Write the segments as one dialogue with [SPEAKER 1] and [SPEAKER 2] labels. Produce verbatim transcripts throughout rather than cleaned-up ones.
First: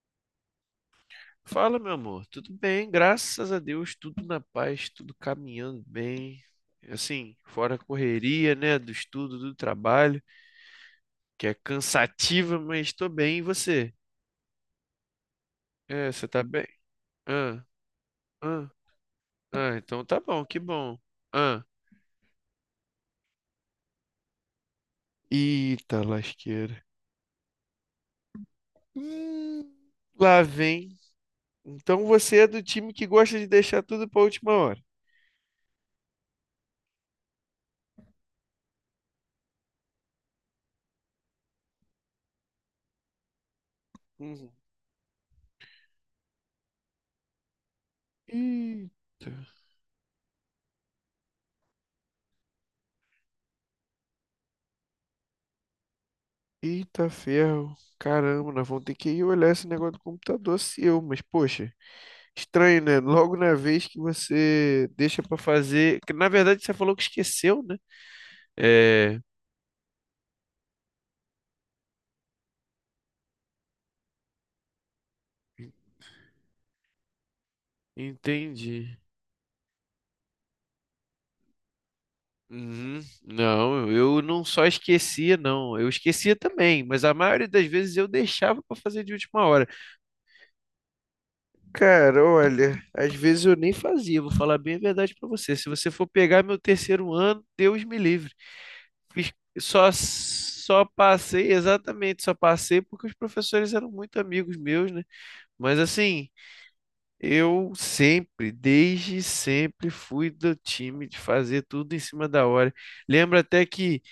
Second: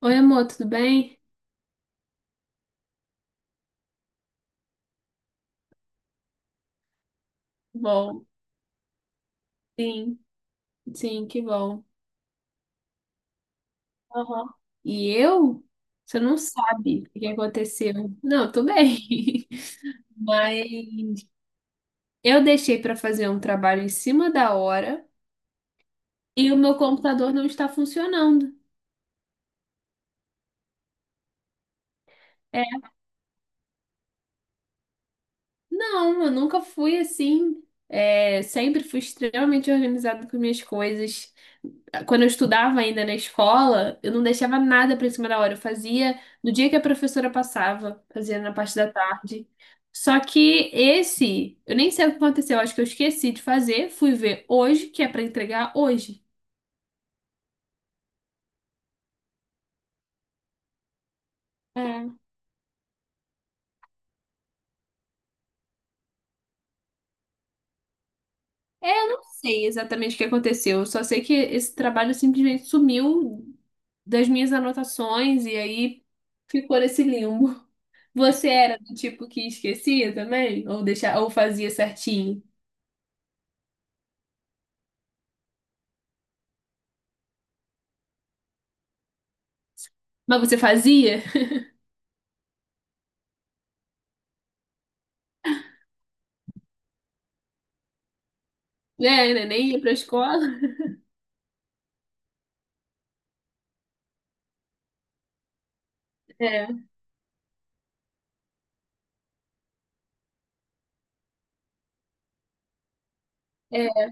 [SPEAKER 1] Oi, amor, tudo bem?
[SPEAKER 2] Fala, meu amor. Tudo bem, graças a Deus, tudo na paz, tudo caminhando bem. Assim, fora a
[SPEAKER 1] Bom,
[SPEAKER 2] correria, né, do estudo, do
[SPEAKER 1] sim.
[SPEAKER 2] trabalho,
[SPEAKER 1] Sim, que
[SPEAKER 2] que é
[SPEAKER 1] bom.
[SPEAKER 2] cansativa, mas tô bem. E você?
[SPEAKER 1] Aham. E eu?
[SPEAKER 2] É,
[SPEAKER 1] Você
[SPEAKER 2] você
[SPEAKER 1] não
[SPEAKER 2] tá bem?
[SPEAKER 1] sabe o que
[SPEAKER 2] Ah,
[SPEAKER 1] aconteceu. Não, eu tô
[SPEAKER 2] ah,
[SPEAKER 1] bem.
[SPEAKER 2] ah, então tá bom, que bom.
[SPEAKER 1] Mas
[SPEAKER 2] Ah,
[SPEAKER 1] eu deixei pra fazer um trabalho em cima da hora
[SPEAKER 2] eita
[SPEAKER 1] e o
[SPEAKER 2] lasqueira.
[SPEAKER 1] meu computador não está funcionando.
[SPEAKER 2] Hum, lá vem. Então você é do
[SPEAKER 1] É,
[SPEAKER 2] time que gosta de deixar tudo pra última hora.
[SPEAKER 1] não, eu nunca fui assim. É, sempre fui extremamente organizada com minhas coisas. Quando eu estudava ainda na escola, eu não
[SPEAKER 2] Uhum.
[SPEAKER 1] deixava nada pra cima da hora. Eu fazia no dia que a professora passava, fazia na parte da
[SPEAKER 2] Eita.
[SPEAKER 1] tarde. Só que esse, eu nem sei o que aconteceu, acho que eu esqueci de fazer, fui ver hoje, que é pra entregar hoje.
[SPEAKER 2] Eita ferro, caramba, nós vamos ter que ir olhar esse negócio do computador seu, mas poxa,
[SPEAKER 1] É,
[SPEAKER 2] estranho, né? Logo na vez que você deixa pra fazer, que na verdade você falou que esqueceu, né?
[SPEAKER 1] é, eu
[SPEAKER 2] É,
[SPEAKER 1] não sei exatamente o que aconteceu, eu só sei que esse trabalho simplesmente sumiu das minhas anotações e aí ficou nesse limbo. Você era do
[SPEAKER 2] entendi.
[SPEAKER 1] tipo que esquecia também? Ou deixa, ou fazia certinho?
[SPEAKER 2] Uhum. Não, eu não só esquecia, não, eu esquecia também, mas a maioria das vezes eu deixava pra fazer de última hora.
[SPEAKER 1] Mas você fazia?
[SPEAKER 2] Cara, olha, às vezes eu nem fazia, vou falar bem a verdade pra você. Se você for pegar meu terceiro ano, Deus me livre. fiz-
[SPEAKER 1] É, né? Nem ia
[SPEAKER 2] só,
[SPEAKER 1] pra escola.
[SPEAKER 2] só passei, exatamente, só passei porque os professores eram muito amigos meus, né? Mas assim,
[SPEAKER 1] É,
[SPEAKER 2] eu sempre, desde sempre, fui do time de fazer tudo em cima da hora. Lembro até que
[SPEAKER 1] é,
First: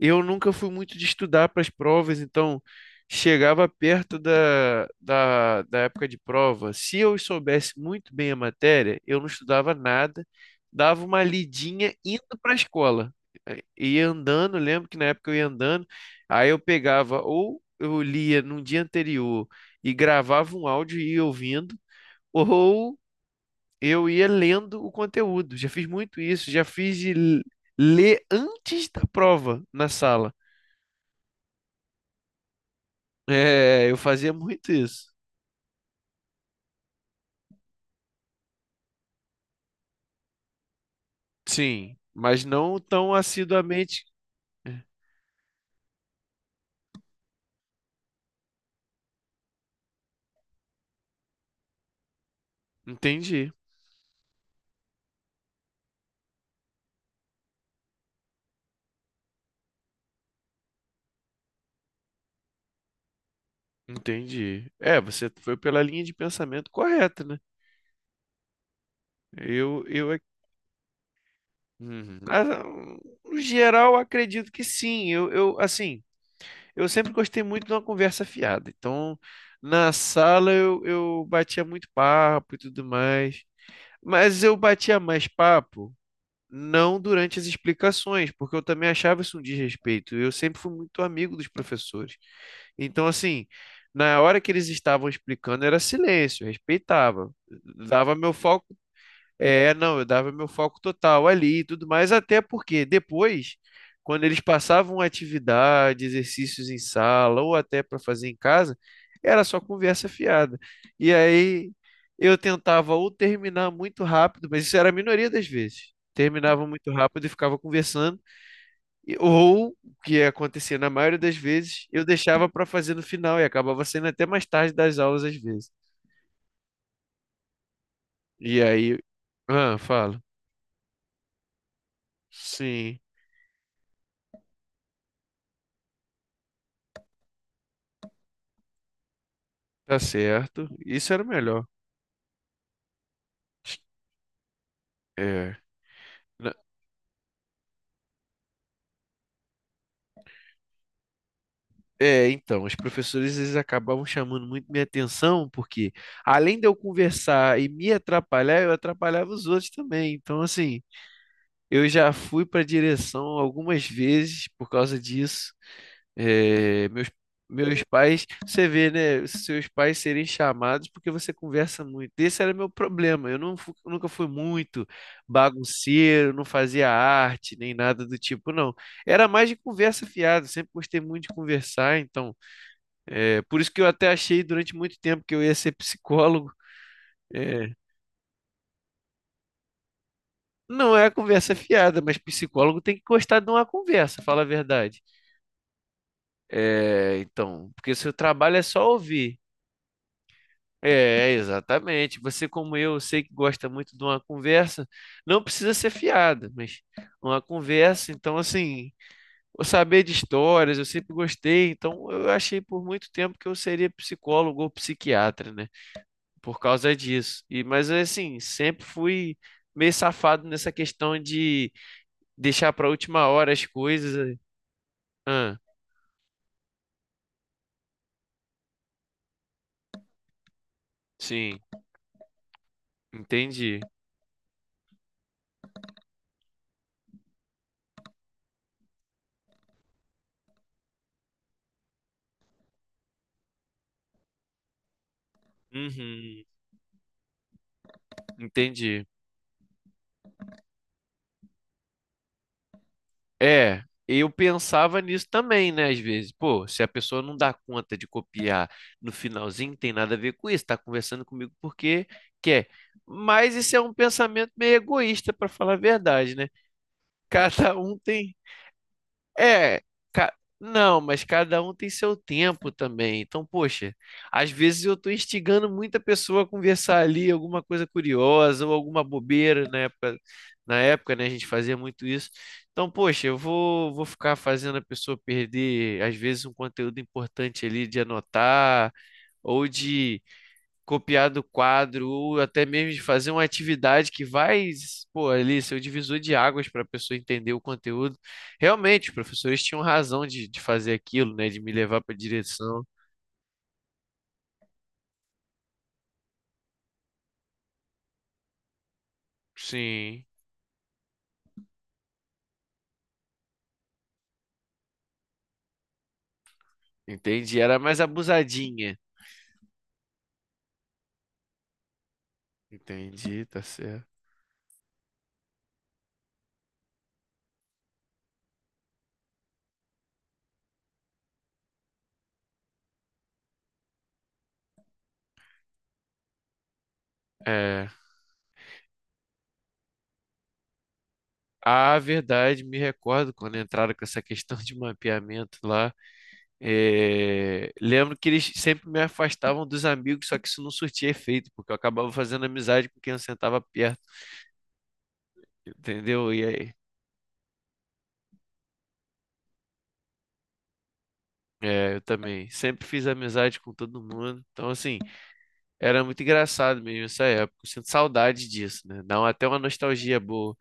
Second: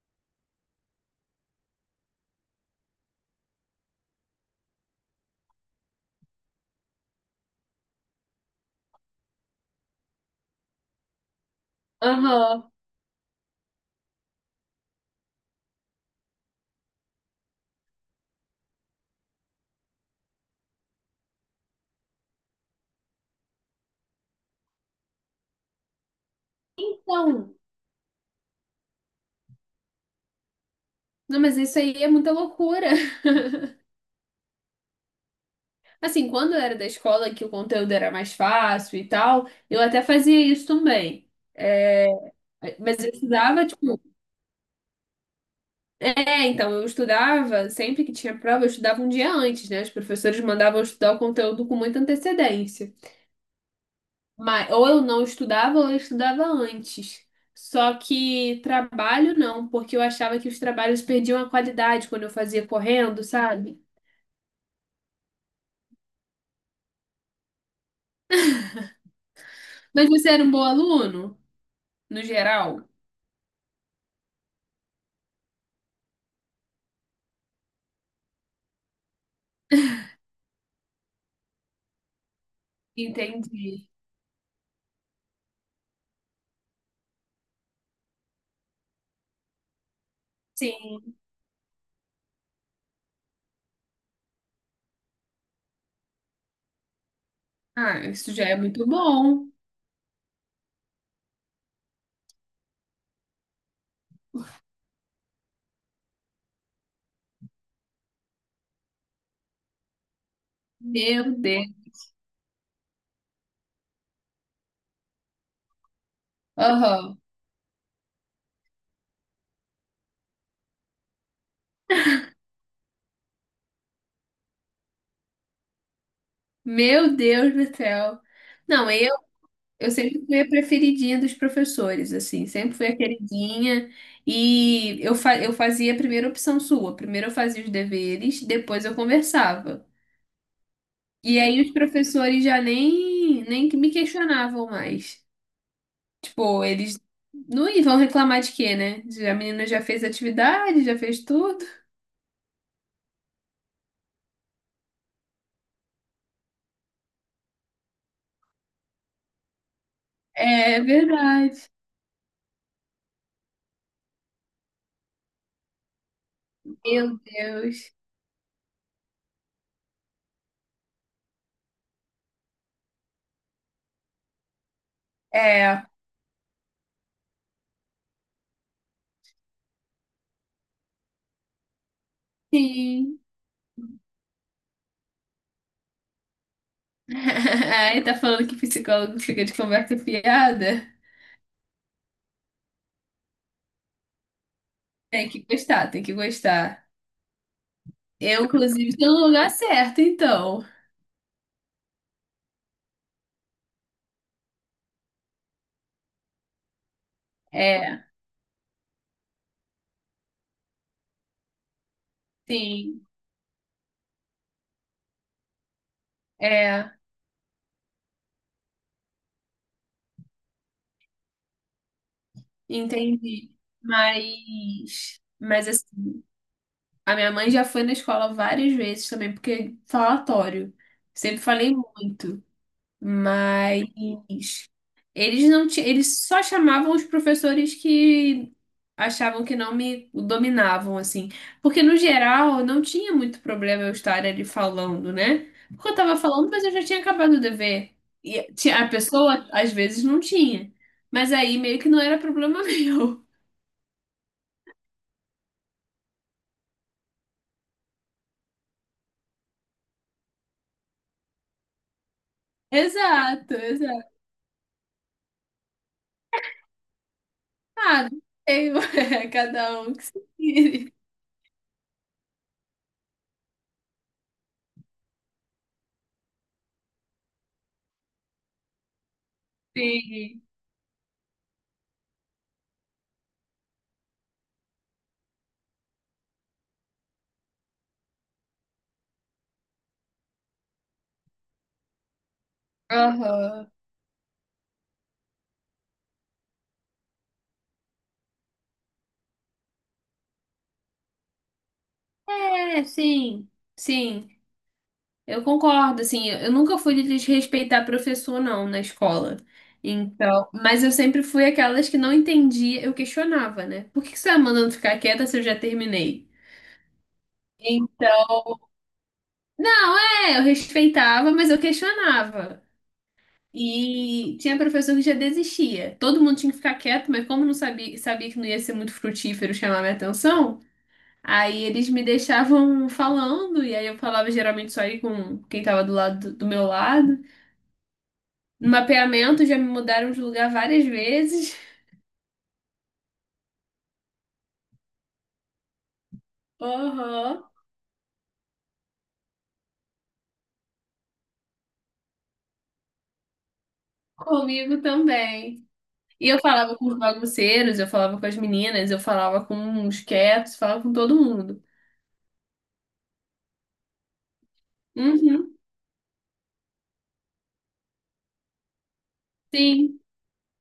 [SPEAKER 2] eu nunca fui muito de estudar para as provas, então chegava perto da, da, da época de prova. Se eu soubesse muito bem a matéria, eu não estudava nada, dava uma lidinha indo para a
[SPEAKER 1] aham.
[SPEAKER 2] escola. Eh, Ia andando, lembro que na época eu ia andando, aí eu pegava ou eu lia num dia anterior e gravava um áudio e ia ouvindo, ou eu ia lendo o conteúdo. Já fiz muito isso, já fiz de l-
[SPEAKER 1] Então,
[SPEAKER 2] ler antes da prova na sala.
[SPEAKER 1] não, mas isso aí é muita loucura.
[SPEAKER 2] É, eu fazia muito isso.
[SPEAKER 1] Assim, quando eu era da escola, que o conteúdo era mais fácil e tal, eu até fazia isso também.
[SPEAKER 2] Sim,
[SPEAKER 1] É,
[SPEAKER 2] mas não
[SPEAKER 1] mas eu
[SPEAKER 2] tão
[SPEAKER 1] estudava, tipo,
[SPEAKER 2] assiduamente.
[SPEAKER 1] é, então, eu estudava, sempre que tinha prova, eu estudava um dia antes, né? Os professores mandavam eu estudar o conteúdo com muita antecedência.
[SPEAKER 2] Entendi,
[SPEAKER 1] Mas, ou eu não estudava ou eu estudava antes. Só que trabalho não, porque eu achava que os trabalhos perdiam a qualidade quando eu fazia correndo, sabe?
[SPEAKER 2] entendi. É, você foi pela linha de pensamento correta, né? Eu,
[SPEAKER 1] Mas
[SPEAKER 2] eu, ac-
[SPEAKER 1] você era um bom aluno,
[SPEAKER 2] Uhum.
[SPEAKER 1] no
[SPEAKER 2] Mas, ah,
[SPEAKER 1] geral?
[SPEAKER 2] no geral, acredito que sim. Eu, eu, assim, eu sempre gostei muito de uma conversa fiada. Então, na sala eu, eu batia muito papo e tudo mais.
[SPEAKER 1] Entendi.
[SPEAKER 2] Mas eu batia mais papo, não durante as explicações, porque eu também achava isso um desrespeito. Eu sempre fui muito
[SPEAKER 1] Sim.
[SPEAKER 2] amigo dos professores. Então, assim, na hora que eles estavam explicando, era silêncio, eu respeitava.
[SPEAKER 1] Ah,
[SPEAKER 2] Dava
[SPEAKER 1] isso
[SPEAKER 2] meu
[SPEAKER 1] já é
[SPEAKER 2] foco
[SPEAKER 1] muito bom.
[SPEAKER 2] é, não, Eu dava meu foco total ali e tudo mais, até porque depois, quando eles passavam atividade, exercícios em sala ou até para fazer em casa, era só conversa fiada. E
[SPEAKER 1] Meu Deus.
[SPEAKER 2] aí eu tentava ou terminar muito rápido, mas isso era a minoria das vezes. Terminava muito
[SPEAKER 1] Aham.
[SPEAKER 2] rápido e ficava conversando, e- ou o que acontecia na maioria das vezes, eu deixava para fazer no final e acabava sendo até mais tarde das aulas às vezes.
[SPEAKER 1] Meu Deus do céu.
[SPEAKER 2] E
[SPEAKER 1] Não,
[SPEAKER 2] aí,
[SPEAKER 1] eu
[SPEAKER 2] ah,
[SPEAKER 1] Eu
[SPEAKER 2] falo.
[SPEAKER 1] sempre fui a preferidinha dos professores, assim, sempre fui a
[SPEAKER 2] Sim.
[SPEAKER 1] queridinha. E eu, fa eu fazia a primeira opção sua. Primeiro eu fazia os deveres, depois eu conversava.
[SPEAKER 2] Tá certo. Isso era o
[SPEAKER 1] E aí
[SPEAKER 2] melhor.
[SPEAKER 1] os professores já nem, nem que me questionavam mais.
[SPEAKER 2] É. Na-
[SPEAKER 1] Tipo, eles não vão reclamar de quê, né? Já- a menina já fez atividade, já fez tudo.
[SPEAKER 2] É, então, os professores eles acabavam chamando muito minha atenção, porque além de eu conversar e me atrapalhar, eu atrapalhava os outros também. Então,
[SPEAKER 1] É
[SPEAKER 2] assim,
[SPEAKER 1] verdade.
[SPEAKER 2] eu já fui para direção algumas vezes por causa disso. É, meus,
[SPEAKER 1] Meu
[SPEAKER 2] Meus
[SPEAKER 1] Deus.
[SPEAKER 2] pais, você vê, né? Seus pais serem chamados porque você conversa muito. Esse era meu problema. Eu não, fu- Nunca fui muito
[SPEAKER 1] É,
[SPEAKER 2] bagunceiro, não fazia arte, nem nada do tipo, não. Era mais de conversa fiada. Sempre gostei muito de conversar, então.
[SPEAKER 1] sim.
[SPEAKER 2] É, por isso que eu até achei durante muito tempo que eu ia ser psicólogo. É,
[SPEAKER 1] Aí tá falando que psicólogo fica de conversa fiada?
[SPEAKER 2] não é a conversa fiada, mas psicólogo tem que gostar de uma conversa, fala a verdade.
[SPEAKER 1] Tem que gostar, tem que gostar.
[SPEAKER 2] É, então, porque seu
[SPEAKER 1] Eu,
[SPEAKER 2] trabalho é só
[SPEAKER 1] inclusive, estou no
[SPEAKER 2] ouvir.
[SPEAKER 1] lugar certo, então.
[SPEAKER 2] É, exatamente. Você, como eu, eu sei que gosta muito de uma conversa, não precisa ser fiada, mas uma
[SPEAKER 1] É,
[SPEAKER 2] conversa, então, assim, eu saber de histórias, eu sempre gostei, então eu achei por
[SPEAKER 1] sim,
[SPEAKER 2] muito tempo que eu seria psicólogo ou psiquiatra, né? Por
[SPEAKER 1] é,
[SPEAKER 2] causa disso. E, mas, assim, sempre fui meio safado nessa questão de deixar para última hora
[SPEAKER 1] entendi.
[SPEAKER 2] as coisas.
[SPEAKER 1] Mas,
[SPEAKER 2] Ah,
[SPEAKER 1] mas assim, a minha mãe já foi na escola várias vezes também, porque falatório. Sempre
[SPEAKER 2] sim,
[SPEAKER 1] falei muito.
[SPEAKER 2] entendi.
[SPEAKER 1] Mas eles não ti- eles só chamavam os professores que achavam que não me dominavam assim, porque no geral não tinha muito problema eu estar ali falando, né? Porque eu tava
[SPEAKER 2] Uhum,
[SPEAKER 1] falando, mas eu já tinha acabado o dever. E tinha- a
[SPEAKER 2] entendi.
[SPEAKER 1] pessoa às vezes não tinha, mas aí meio que não era problema meu.
[SPEAKER 2] É, eu pensava nisso também, né? Às vezes, pô, se a pessoa não dá conta de copiar no finalzinho, tem nada a ver com isso, tá conversando comigo porque quer. Mas
[SPEAKER 1] Exato,
[SPEAKER 2] isso é um
[SPEAKER 1] exato.
[SPEAKER 2] pensamento meio egoísta, para falar a verdade, né? Cada um
[SPEAKER 1] Ah, não
[SPEAKER 2] tem
[SPEAKER 1] sei, cada
[SPEAKER 2] é,
[SPEAKER 1] um que se
[SPEAKER 2] ca-
[SPEAKER 1] vire.
[SPEAKER 2] Não, mas cada um tem seu tempo também. Então, poxa, às vezes eu tô instigando muita pessoa a conversar ali alguma coisa curiosa ou alguma bobeira na época,
[SPEAKER 1] Sim.
[SPEAKER 2] na época, né, a gente fazia muito isso. Então, poxa, eu vou, vou ficar fazendo a pessoa perder, às vezes, um conteúdo importante ali de anotar ou de copiar do quadro, ou até mesmo de fazer uma
[SPEAKER 1] Aham.
[SPEAKER 2] atividade que vai, pô, ali ser o divisor de águas para a pessoa entender o conteúdo. Realmente, os professores tinham razão de, de fazer aquilo, né? De me levar para direção.
[SPEAKER 1] É, sim, sim. Eu concordo, assim, eu nunca fui de desrespeitar professor, não, na escola.
[SPEAKER 2] Sim,
[SPEAKER 1] Então, mas eu sempre fui aquelas que não entendia, eu questionava, né? Por que que você tá mandando ficar quieta se eu já terminei?
[SPEAKER 2] entendi. Era mais
[SPEAKER 1] Então,
[SPEAKER 2] abusadinha.
[SPEAKER 1] não, é, eu respeitava, mas eu questionava.
[SPEAKER 2] Entendi, tá certo.
[SPEAKER 1] E tinha professor que já desistia. Todo mundo tinha que ficar quieto, mas como não sabia, sabia que não ia ser muito frutífero chamar minha atenção, aí eles me deixavam falando, e aí eu falava geralmente só aí com quem tava do lado do meu lado.
[SPEAKER 2] É,
[SPEAKER 1] No mapeamento já me mudaram de lugar várias vezes.
[SPEAKER 2] a verdade, me recordo quando entraram com essa questão de mapeamento lá.
[SPEAKER 1] Aham,
[SPEAKER 2] É, lembro que eles sempre me afastavam dos amigos, só que isso não surtia efeito, porque eu acabava fazendo amizade com quem eu sentava perto.
[SPEAKER 1] comigo também. E
[SPEAKER 2] Entendeu?
[SPEAKER 1] eu
[SPEAKER 2] E aí?
[SPEAKER 1] falava com os bagunceiros, eu falava com as meninas, eu falava com os quietos, falava com todo mundo.
[SPEAKER 2] É, eu também. Sempre fiz amizade com todo mundo. Então, assim,
[SPEAKER 1] Uhum.
[SPEAKER 2] era muito engraçado mesmo essa época. Eu sinto saudade disso, né? Dá uma- até uma
[SPEAKER 1] Sim,
[SPEAKER 2] nostalgia boa.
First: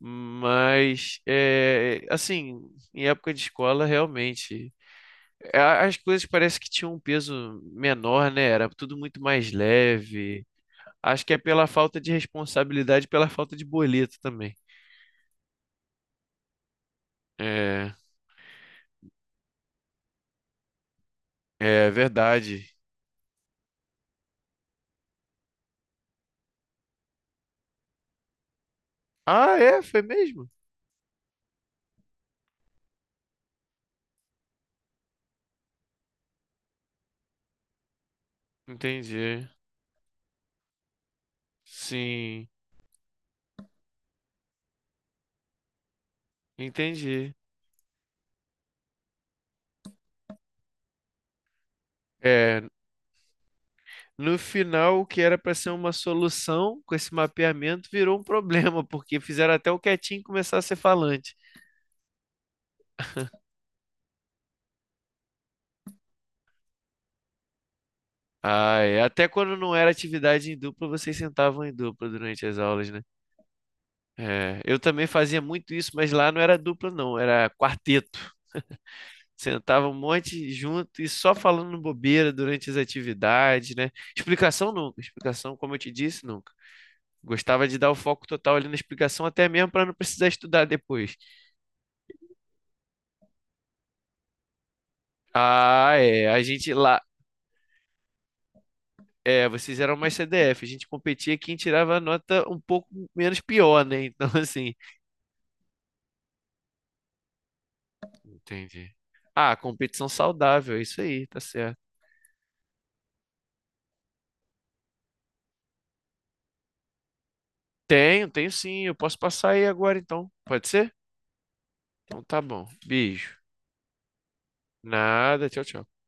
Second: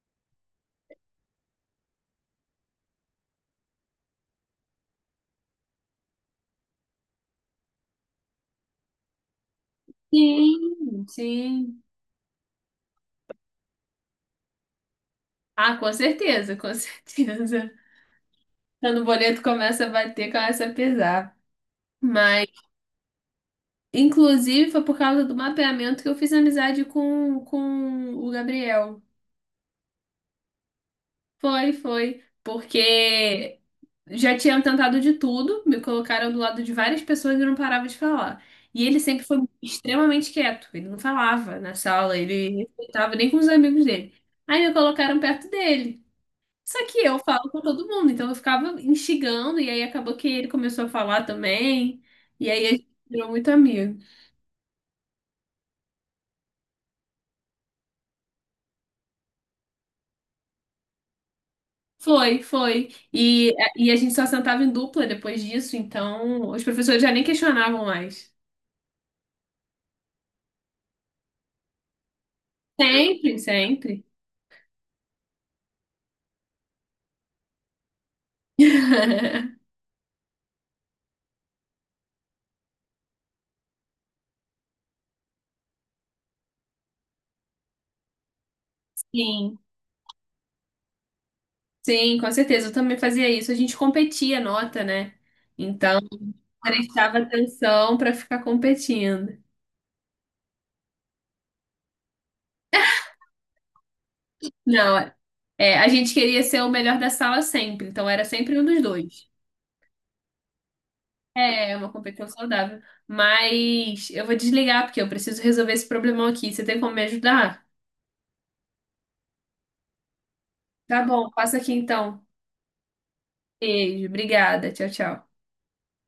[SPEAKER 2] Mas, é, assim, em época de escola, realmente, é, as coisas parece que tinham um peso menor, né? Era tudo muito mais leve.
[SPEAKER 1] sim,
[SPEAKER 2] Acho que é pela
[SPEAKER 1] sim.
[SPEAKER 2] falta de responsabilidade, pela falta de boleto também.
[SPEAKER 1] Ah, com certeza, com certeza.
[SPEAKER 2] É,
[SPEAKER 1] Quando o boleto começa a bater, começa a pesar.
[SPEAKER 2] é
[SPEAKER 1] Mas,
[SPEAKER 2] verdade.
[SPEAKER 1] inclusive, foi por causa do mapeamento que eu fiz amizade com, com o Gabriel.
[SPEAKER 2] Ah, é? Foi mesmo?
[SPEAKER 1] Foi, foi. Porque já tinham tentado de tudo, me colocaram do lado de várias pessoas e eu não parava de falar. E ele sempre foi
[SPEAKER 2] Entendi.
[SPEAKER 1] extremamente quieto, ele não falava na sala,
[SPEAKER 2] Sim.
[SPEAKER 1] ele não estava nem com os amigos dele. Aí me colocaram perto dele. Só que eu
[SPEAKER 2] Entendi.
[SPEAKER 1] falo com todo mundo, então eu ficava instigando, e aí acabou que ele começou a falar também, e
[SPEAKER 2] É,
[SPEAKER 1] aí a gente virou muito amigo.
[SPEAKER 2] no final, o que era para ser uma solução com esse mapeamento virou um problema, porque fizeram até o quietinho começar a ser falante.
[SPEAKER 1] Foi, foi. E, e a gente só sentava em dupla depois disso, então os professores já nem questionavam mais.
[SPEAKER 2] Ah, é. Até quando não era atividade em dupla, vocês sentavam em dupla durante as aulas, né?
[SPEAKER 1] Sempre, sempre.
[SPEAKER 2] É, eu também fazia muito isso, mas lá não era dupla, não, era quarteto. Sentava um monte junto e só falando bobeira durante as atividades, né? Explicação nunca, explicação, como eu te disse, nunca. Gostava de dar o foco total ali na explicação, até
[SPEAKER 1] Sim,
[SPEAKER 2] mesmo para não precisar estudar depois.
[SPEAKER 1] sim, com certeza. Eu também fazia isso. A gente competia nota, né?
[SPEAKER 2] Ah,
[SPEAKER 1] Então,
[SPEAKER 2] é. A gente lá.
[SPEAKER 1] prestava atenção para ficar competindo.
[SPEAKER 2] É, vocês eram mais C D F. A gente competia quem tirava a nota um pouco menos pior, né? Então, assim.
[SPEAKER 1] Não, é, a gente queria ser o melhor da sala sempre, então era sempre um dos
[SPEAKER 2] Entendi.
[SPEAKER 1] dois.
[SPEAKER 2] Ah, competição saudável, é isso aí, tá
[SPEAKER 1] É,
[SPEAKER 2] certo.
[SPEAKER 1] é uma competição saudável. Mas eu vou desligar porque eu preciso resolver esse problemão aqui. Você tem como me ajudar?
[SPEAKER 2] Tenho, tenho sim. Eu posso passar aí agora, então. Pode ser?
[SPEAKER 1] Tá bom, passa aqui
[SPEAKER 2] Então
[SPEAKER 1] então.
[SPEAKER 2] tá bom. Beijo.
[SPEAKER 1] Beijo, obrigada. Tchau, tchau.
[SPEAKER 2] Nada, tchau, tchau.